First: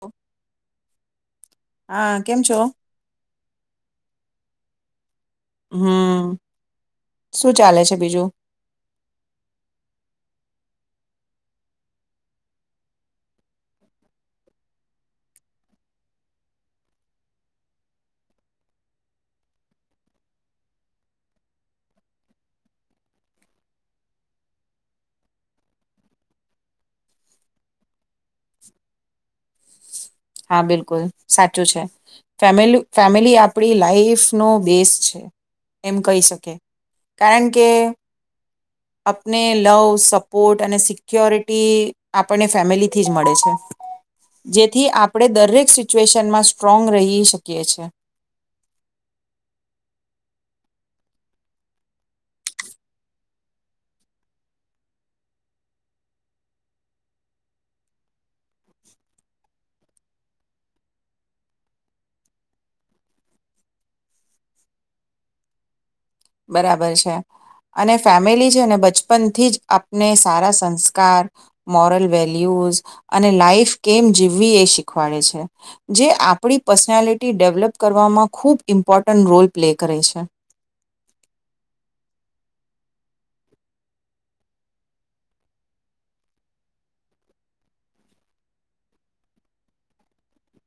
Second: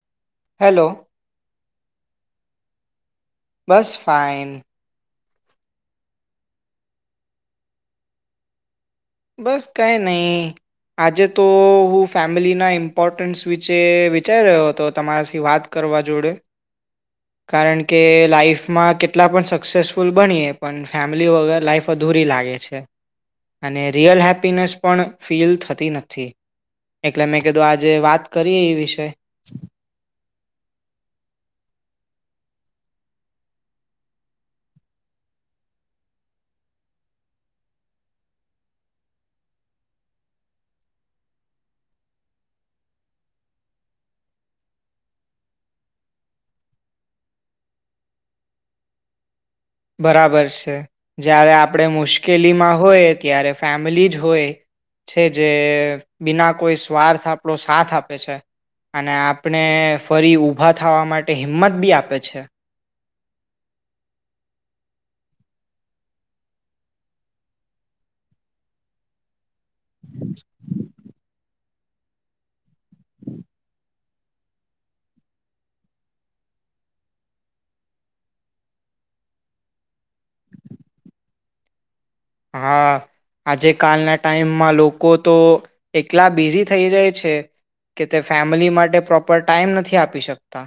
હ [unintelligible] હેલો હા કેમ છો. બસ ફાઈન. હમ શું ચાલે છે બીજું. બસ કઈ નઈ આજે તો હું ફેમલીના ઇમ્પોર્ટન્સ વિચે વિચારી રહ્યો હતો તમારાસી વાત કરવા જોડે કારણ કે લાાઈફમાં કેટલા પણ સક્સેસફુલ બનીએ પણ ફેમલી વગર લાઈફ અધૂરી લાગે છે. અને રિયલ હેપીનેસ પણ ફીલ થતી નથી એકલે મેં કીધું આજે વાત કરીએ એ વિષે હા બિલકુલ સાચું છે ફેમિલી ફેમિલી આપડી લાાઈફનો બેસ છે એમ કહી શકે કારણ કે અપને લવ સપોર્ટ અને સિક્યોરિટી આપણને ફેમિલીથી જ મળે છે. જેથી આપ? આપડે દરેક સિચ્યુએશનમાં સ્ટ્રોંગ રહી શકીએ છીએ. બરાબર છે જ્યારે આપણે મુશ્કેલીમાં હોય ત્યારે ફેમલી જ હોય છે. જે બિના કોઈ સ્વાર્થ આપણો સાથ આપે છે અને આપને ફરી ઊભા થાવા માટે હિંમતબી આપે છે બરાબર છે અને ફેમિલી છે ને બચપન થીજ. આપને સારા સંસ્કાર. મોરલ વેલ્યુઝ અને લાઈફ કેમ જીવવી એ શીખવાડે છે જે આપણી પર્સનાલિટી ડેવલપ કરવામાં ખૂબ ઇમ્પોર્ટન્ટ રોલ પ્લે કરે છે. હા આજે કાલના ટાઈમમાં લોકો તો એટલા બિઝી થઈ જાય છે. કે તે ફેમલી માટે પ્રોપર ટાઈમ નથી આપી શકતા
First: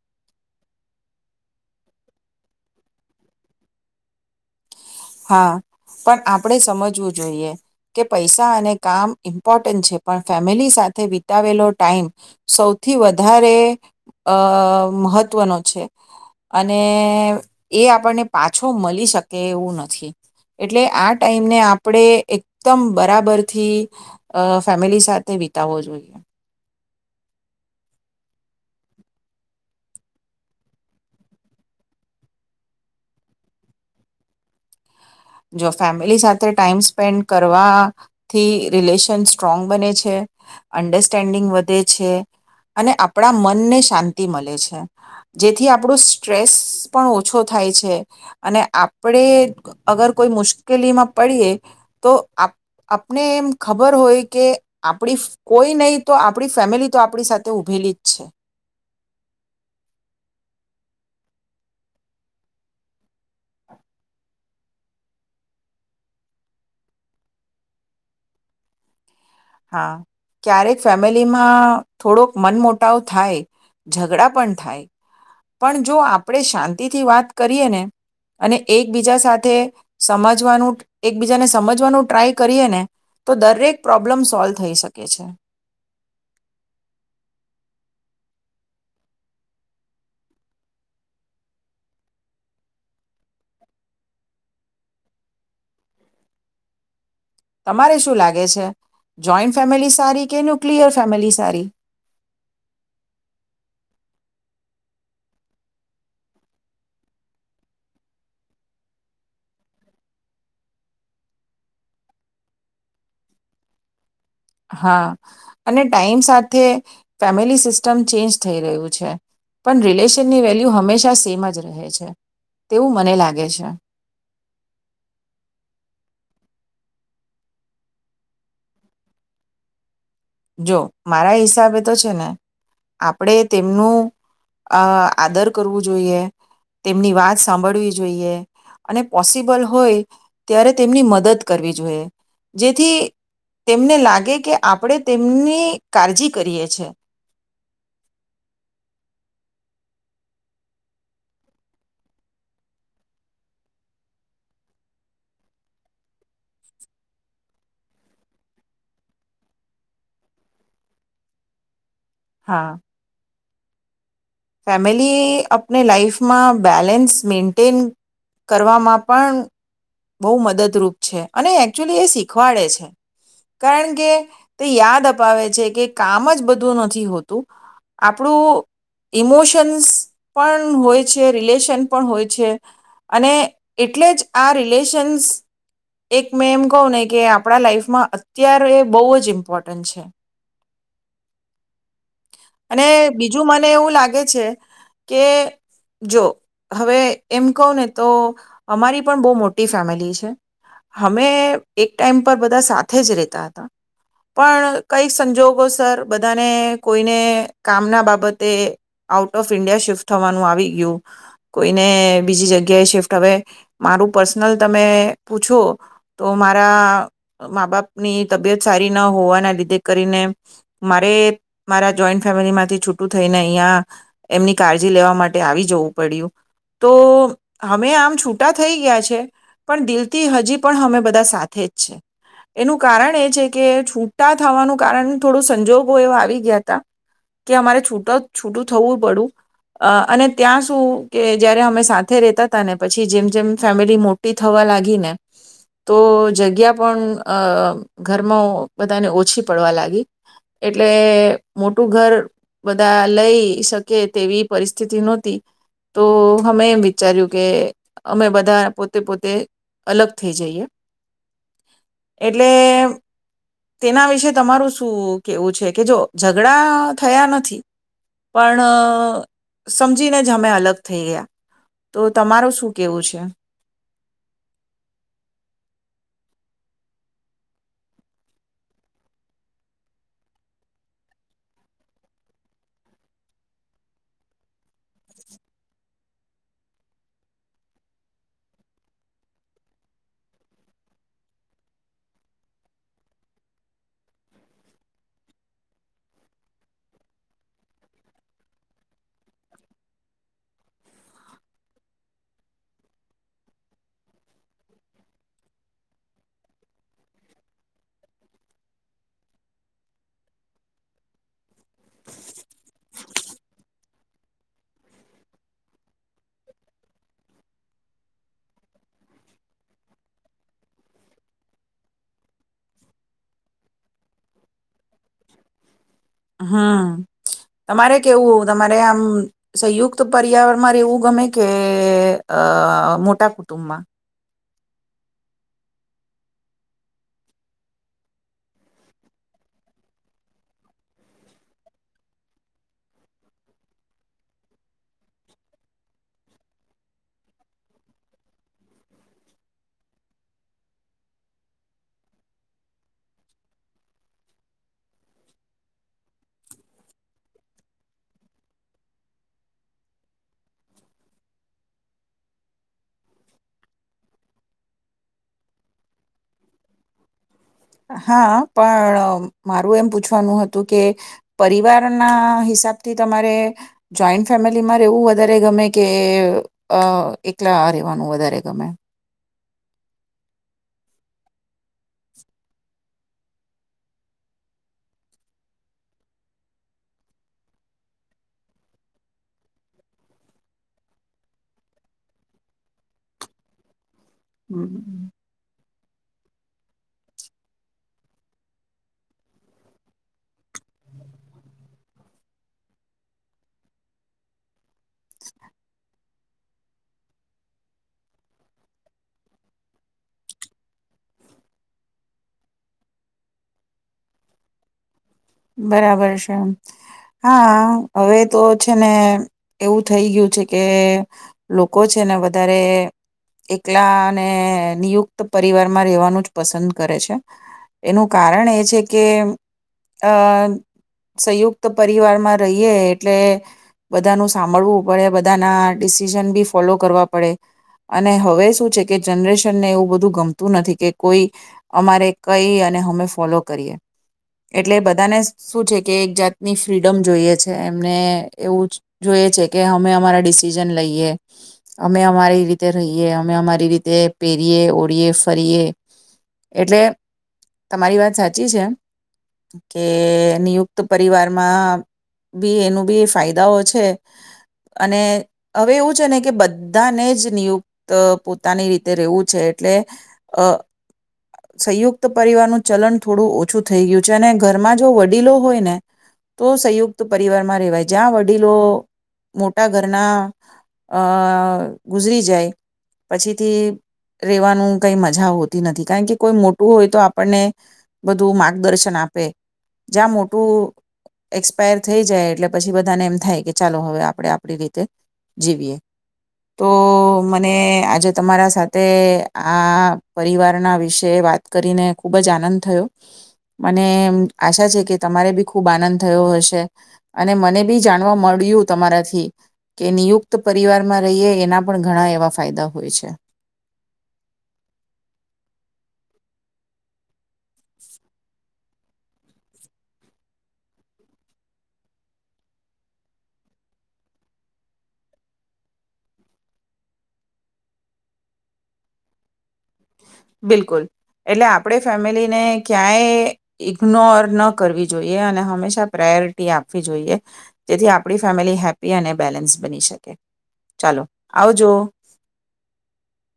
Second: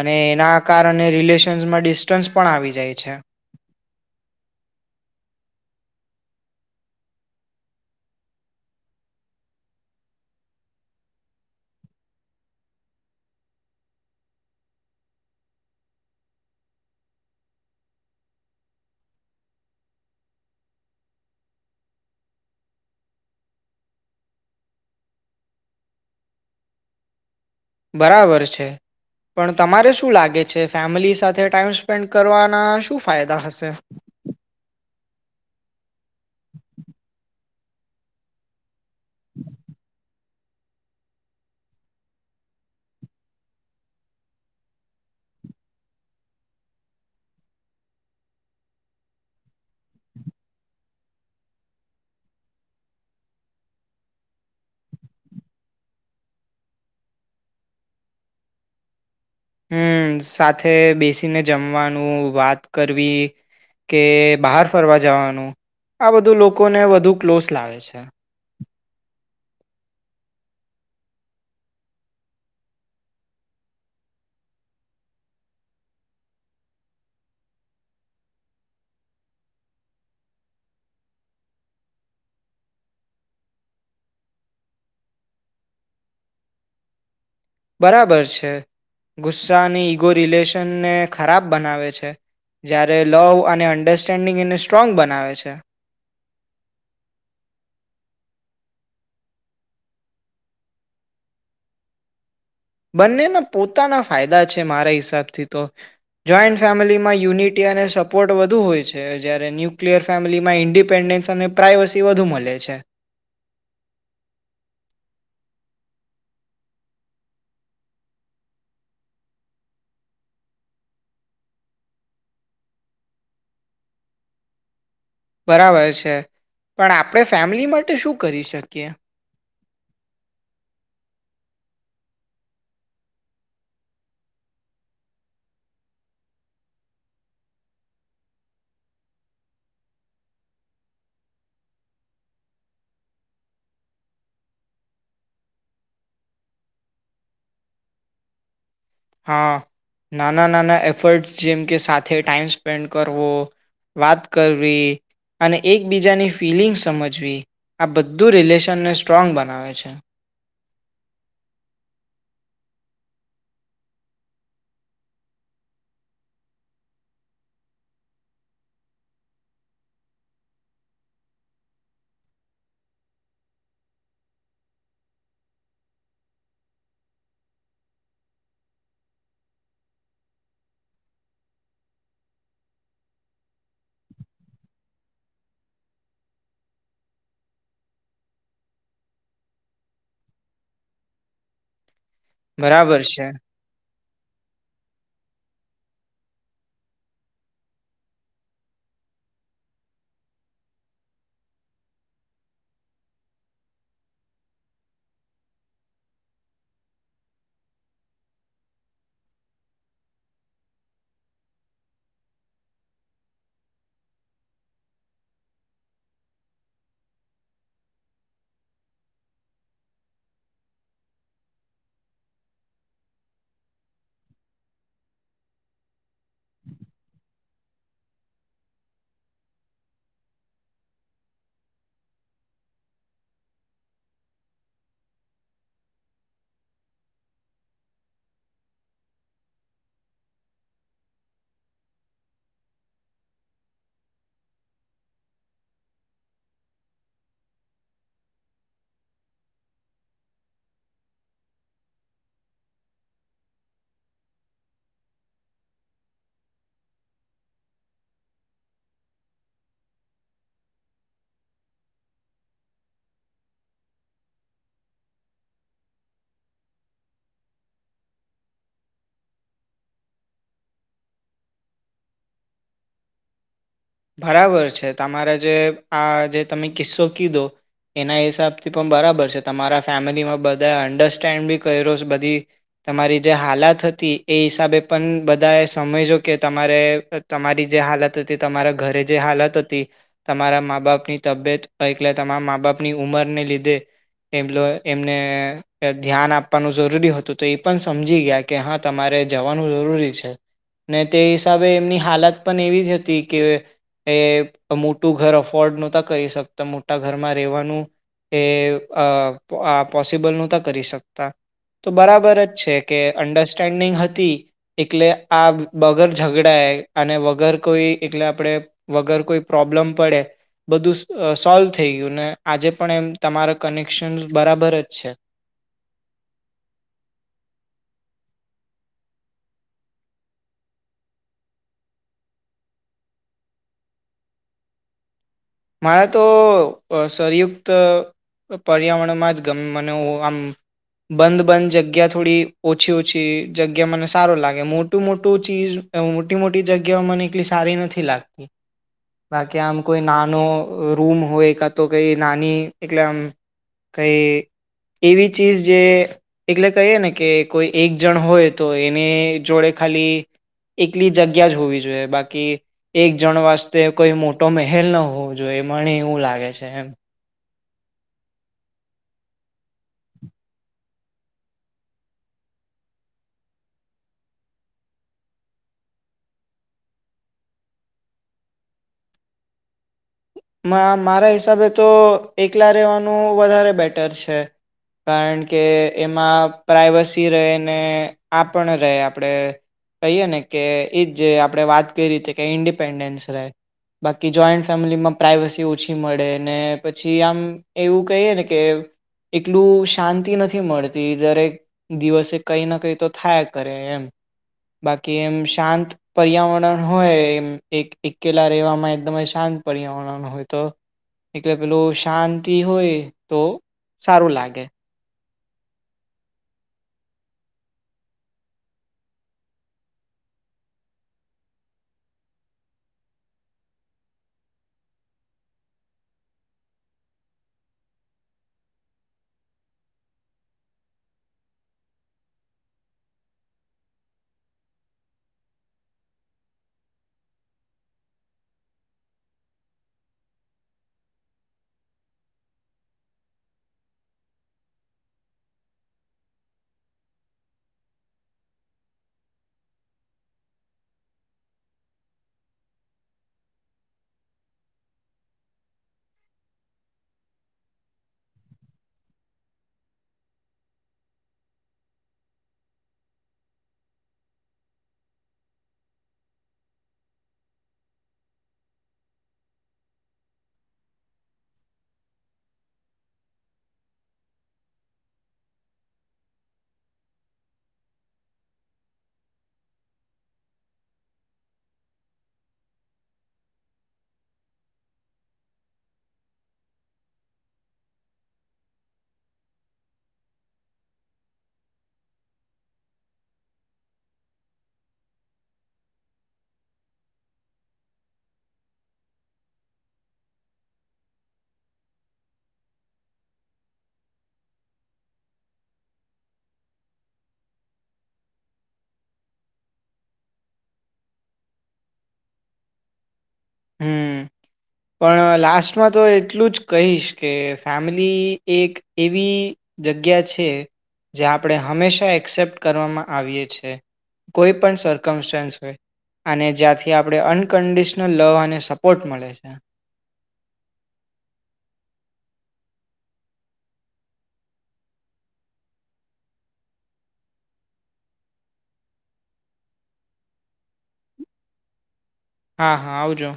અને એના કારણે રિલેશન્સમાં ડિસ્ટન્સ પણ આવી જાય છે. હા પણ આપડે સમજવું જોઈએ કે પૈસા અને કામ ઇમ્પોર્ટન્ટ છે પણ ફેમેલી સાથે વિતાવેલો ટાઈમ સૌથી વધારે અ મહત્ત્વનો છે અને એ આપણ ને પાછો મલી શકે એવું નથી. થી એટલે આ ટાઈમને આપડે એકદમ બરાબરથી અ ફેમિલી સાથે વિતાવવો જોઈએ. બરાબર છે. પણ તમારે શું લાગે છે ફેમલી સાથે ટાઈમ સ્પેન્ડ કરવાના શું ફાયદા હશે? જો ફેમિલી સાથે ટાઈમ સ્પેન્ડ કરવા થી? રિલેશન સ્ટ્રોંગ બને છે. અંડરસ્ટેન્ડિંગ વધે છે અને આપડા મનને શાંતિ મલે છે. જેથી આપડુ સ્ટ્રેસ પણ ઓછો થાય છે અ. ને આપડે અગર કોઈ મુશ્કેલીમાં પડીએ તો આપ આપને એમ ખબર હોય કે આપડુ કોઈ નઇ તો આપડી ફેમિલી તો આપડી સાથે ઊભેલી જ છે. હમ સાથે બેસીને જમવાનું વાત કરવી. કે બહાર ફરવા જવાનું આ બધું લોકોને વધુ ક્લોઝ લાવે છે. હા ક્યારેક ફેમિલીમાં થોડોક મનમોટાવ થાય ઝઘડા પણ થાય પણ જો આપણેે શાંતિથી વાત કરીએ ને અને એકબીજા સાથે સમજવાનું એકબીજાને સમજવાનું ટ્રાય કરીએ ને તો દરેક પ્રોબલમ રહેતા નથી. પ્રોબ્લમ સોલથઈ શકે છે. બરાબર છે ગુસ્સાની ઈગો રિલેશનને ખરાબ બનાવે છે જ્યારે લવ અને અન્ડરસ્ટેન્ડિંગ એને સ્ટ્રોંગ બનાવે છે. તમારે શું લાગે છે જોઈન ફેમિલી સારી કે ન્યુક્લિયર ફેમિલી સારી? બંનેના પોતાના ફાયદા છે મારા હિસાબથી તો જોઈન્ટ ફેમિલીમાં યુનિટી અને સપોર્ટ વધુ હોય છે જ્યારે ન્યુક્લિયર ફેમિલીમાં ઇન્ડિપેન્ડન્સ અને પ્રાઇવસી વધુ મળે છે. હા અને ટાઈમ સાથે ફેમિલી સિસ્ટમ ચેન્જ થઈ રહ્યું છે પણ રિલેશનની વેલ્યુ હંમેશા સેમ જ રહે છે તેવું મને લાગે છે. બરાબર છે. પણ આપણે ફેમિલી માટે શું કરી શકીએ? જો મારા હિસાબે તો છે ને આપણેે તેમનું આદર કરવું જોઈએ, તેમની વાત સાંભળવી જોઈએ અને પોસિબલ હોય ત્યારે તેમની મદદ કરવી જોઈએ જેથી તેમને લાગે કે આપણે તેમની કાળજી કરીએ છે. હા નાના નાના એફર્ટ્સ જેમ કે સાથે ટાઈમ સ્પેન્ડ કરવો વાત કરવી અને એકબીજાની ફિલિંગ્સ સમજવી આ બધું રિલેશનને સ્ટ્રોંગ બનાવે છે. હા. ફેમિલી આપને લાાઈફમાં બેલેન્સ મેન્ટેન કરવામાં પણ બહુ મદદરૂપ છે અને એકચુલી એ શીખવાડે છે કારણ કે તે યાદ અપાવે છે કે કામ જ બધું નથી હોતું આપણું ઇમોશન્સ પણ હોય છે રિલેશન પણ હોય છે અને એટલે જ આ રિલેશન્સ એક મેં એમ કહું ને કે આપણા લાઈફમાં અત્યારે બહુ જ ઇમ્પોર્ટન્ટ છે. અને બરાબર છે બીજું મા મને એવું લાગે છે કે જો હવે એમ કહ ને તો અમારી પણ બહુ મોટી ફેમિલી છે અમે એક ટાઈમ પર બધા સાથે જ રહેતા હતા પણ કઈક સંજોગોસ બધાને કોઈને કામના બાબત તે આઉટ ઓફ ઈન્ડિયા શિફ્ટ થવાનું આવી ગયું કોઈને બીજી જગ્યાએ શિફ્ટ હવે મારું પર્સનલ તમે પૂછો તો મારા મા બાપની તબિયત સારી ના હોવાના લીધે કરીને મારે મારા જોઈન્ટ ફેમિલીમાંથી છૂ છૂટું થઈને અહીં એમની કાળજી લેવા માટે આવી જવું પડ્યું. તો અમે આમ છૂટા થઈ ગયા છે પણ દિલથી હજી પણ અમે બધા સાથે જ છે એનું કારણ એ છે કે છૂટા થવાનું કારણ થોડું સંજોગો એવા આવી ગયા ત કે અમારે ટ છૂટું થવું પડું અને ત્યાં શું કે જયારે અમે સાથે રેતા હતા ને પછી જેમ જેમ ફેમિલી મોટી થવા લાગી ને તો જગ્યા પણ ઘરમાં બધાને ઓછી પડવા લાગી એટલે મોટું ઘર બધા લઈ શકે તેવી પરિસ્થિતિ નહોતી તો અમે એમ વિચાર્યું કે અમે બધા પોતે પોતે અલગ થઈ જઈએ એટલે તેના વિશે તમારું શું કેવું છે કે જો ઝઘડા થયા નથી પણ સમજીને જ અમે અલગ થઈ ગયા તો તમાર શું કેવું છે? બરાબર છે તમારા જે આ જે તમે કિસ્સો કીધો એના હિસાબથી પણ બરાબર છે. તમારા ફેમિલીમાં બધાએ અંડરસ્ટેન્ડ બી કર્યો બધી તમારી જે હાલત હતી એ હિસાબે પણ બધાએ સમજજો કે તમારે તમારી જે હાલત હતી તમારા ઘરે જે હાલત હતી તમારા મા બાપની તબિયતલે તમારા મા બાપની ઉંમરને લીધે એમ એમને ધ્યાન આપવાનું જરૂરી હતું. તો એ પણ સમજી ગયા કે હા તમારે જવાનું જરૂરી છે ને તે હિસાબે એમની હાલત પણ એવી હતી કે એ મોટું ઘર અફોર્ડ નહોતા કરી શકતા મોટા ઘરમાં રહેવાનું એ પોસિબલ નહોતા કરી શકતા તો બરાબર જ છે કે અંડરસ્ટેન્ડિંગ હતી એટલે આ વગર ઝઘડએ અને વગર કોઈ એટલે આપણે વગર કોઈ પ્રોબ્લેમ પડે બધું સોલ્વ થઈ ગયું ને આજે પણ એમ તમારા કનેક્શન બરાબર જ છે. હમ તમારે કેવું તમારે આમ સંયુક્ત પર્યાવરણમાં રહેવું ગમે કે અ મોટા કુટુંબમાં? મારે તો સરયુક્ત પર્યાવરણમાં જ ગમે મને આમ બંધ બંધ જગ્યા થોડી ઓછી ઓછી જગ્યા મને સારો લાગે મોટું મોટું ચીજ મોટી મોટી જગ્યાઓ મને એટલી સારી નથી લાગતી બાકી આમ કોઈ ના ના રૂમ હોય કા તો કઈ નાની એલે આમ કઈ એવી ચીજ જે એલે કહીએ ને કે કોઈ એક જણ હોય તો એની જોડે ખાલી એકલી જગ્યા જ હોવી જોઈએ બાકી એક જણ વાસ્તે કોઈ મોટો મહેલ ન હોય હોવ જોએ મને એવું લાગે છે એમ. હા પણ મારું એમ પૂછવાનું હતું કે પરિવારના હિસાબથી તમારે જોઈન્ટ ફેમિલીમાં રહેવું વધારે ગમે કે એકલા રહેવાનું વધારે ગમે? મારા હિસાબે તો એકલા રહેવાનું વધારે બેટર છે કારણ કે એમાં પ્રાઈવસી રહેને આપ રહે આપણે કહીએ ને કે એજ જે આપણે વાત કરી રતે કે ઇન્ડિપેન્ડન્સ રહે. બાકી જ જોઈન્ટ હમ ફેમિલીમાં આસી ઓછી મળે ને પછી આમ એવું કહીએ ને કે એકલું શાંતિ નથી મળતી દરેક દિવસે કઈ ના કઈ તો થાય કરે એમ બાકી એમ શાંત પર્યાવરણ હોય એમ એક એકલા રહેેવામાં એકદમ શાંત પર્યાવરણ હો તો એટલે પેલું શાંતિ હોય તો સારું લાગે. બરાબર છે હા હવે તો છે ને એવું થઈ ગયું છે કે લોકો છે ને વધારે એકલા અને નિયુક્ત પરિવારમાં રહેેવાનું જ પસંદ કરે છે એનું કારણ એ છે કે અ સંયુક્ત પરિવારમાં રહીએ એટલે બધાનું સાંભળવું પડે બધાના ડિસિઝન બી ફોલો કરવા પડે અને હવે શું છે કે જનરેશનને એવું બધું ગમતું નથી કે કોઈ અમારે કઈ અને અમે ફોલો કરીએ. એટલે બધાને શું છે કે એક જાતની ફ્રીડમ જોઈએ છે એમને એવું જોઈએ છે કે અમે અમારા ડિસિઝન લઈએ અમે અમારી રીતે રહીએ અમે અમારી રીતે પહેરીએ ઓળીએ ફરીએ એટલે તમારી વાત સાચી છે કે નિયુક્ત પરિવારમાં બી એનું બી ફાયદાઓ છે અને હવે એવું છે ને કે બધાને જ નિયુક્ત પોતાની રીતે રહેેવું છે એટલે અ સંયુક્ત પરિવારનું ચલન થોડું ઓછું થ ગયું છે અને ઘરમાં જો વડીલો હોય ને તો સંયુક્ત પરિવારમાં રેવાય જ્યાં વડીલો મોટા ઘરના ગુજરી જાય પછીથી રેવાનું કઈ મજા હોતી નથી કારણ કે કોઈ મોટું હોય તો આપણને બધું માર્ગદર્શન આપે જ્યાં મોટું એક્સપાયર થઈ જાય એટલે પછી બધાને એમ થાય કે ચાલો હવે આપણે આપડી રીતે જીવીએ. તો મને આજે તમારા સાથે આ પરિવારના વિશે વાત કરીને ખૂબ જ આનંદ થયો. મને આશા છે કે તમારે બી ખૂબ આનંદ થયો હશે અને મને બી જાણવા મળ્યું તમારાથી કે નિયુક્ત પરિવારમાં રહીએ એના પણ ઘણા એવા ફાયદા હોય છે. હમ પણ લાસ્ટમાં તો એટલું જ કહીશ કે ફેમિલી એક એવી જગ્યા છે જે આપણે હંમેશા એક્સેપ્ટ કરવામાં આવીએ છ છે કોઈ પણ સરર્કમસ્ટાન્સ હોય અને જ્યાંથી આપણે અનકન્ડિશનલ લવ અને સપોર્ટ મળે છે. બિલકુલ એટલે આપણે ફેમિલીને ક્યાંય ઇગ્નોર ન કરવી જોઈએ અને હંમેશા પ્રાયોરિટી આપવી જોઈએ જેથી આપણી ફેમિલી હેપ્પી અને બેલેન્સ બની શકે. ચાલો આવજો. હા હા આવજો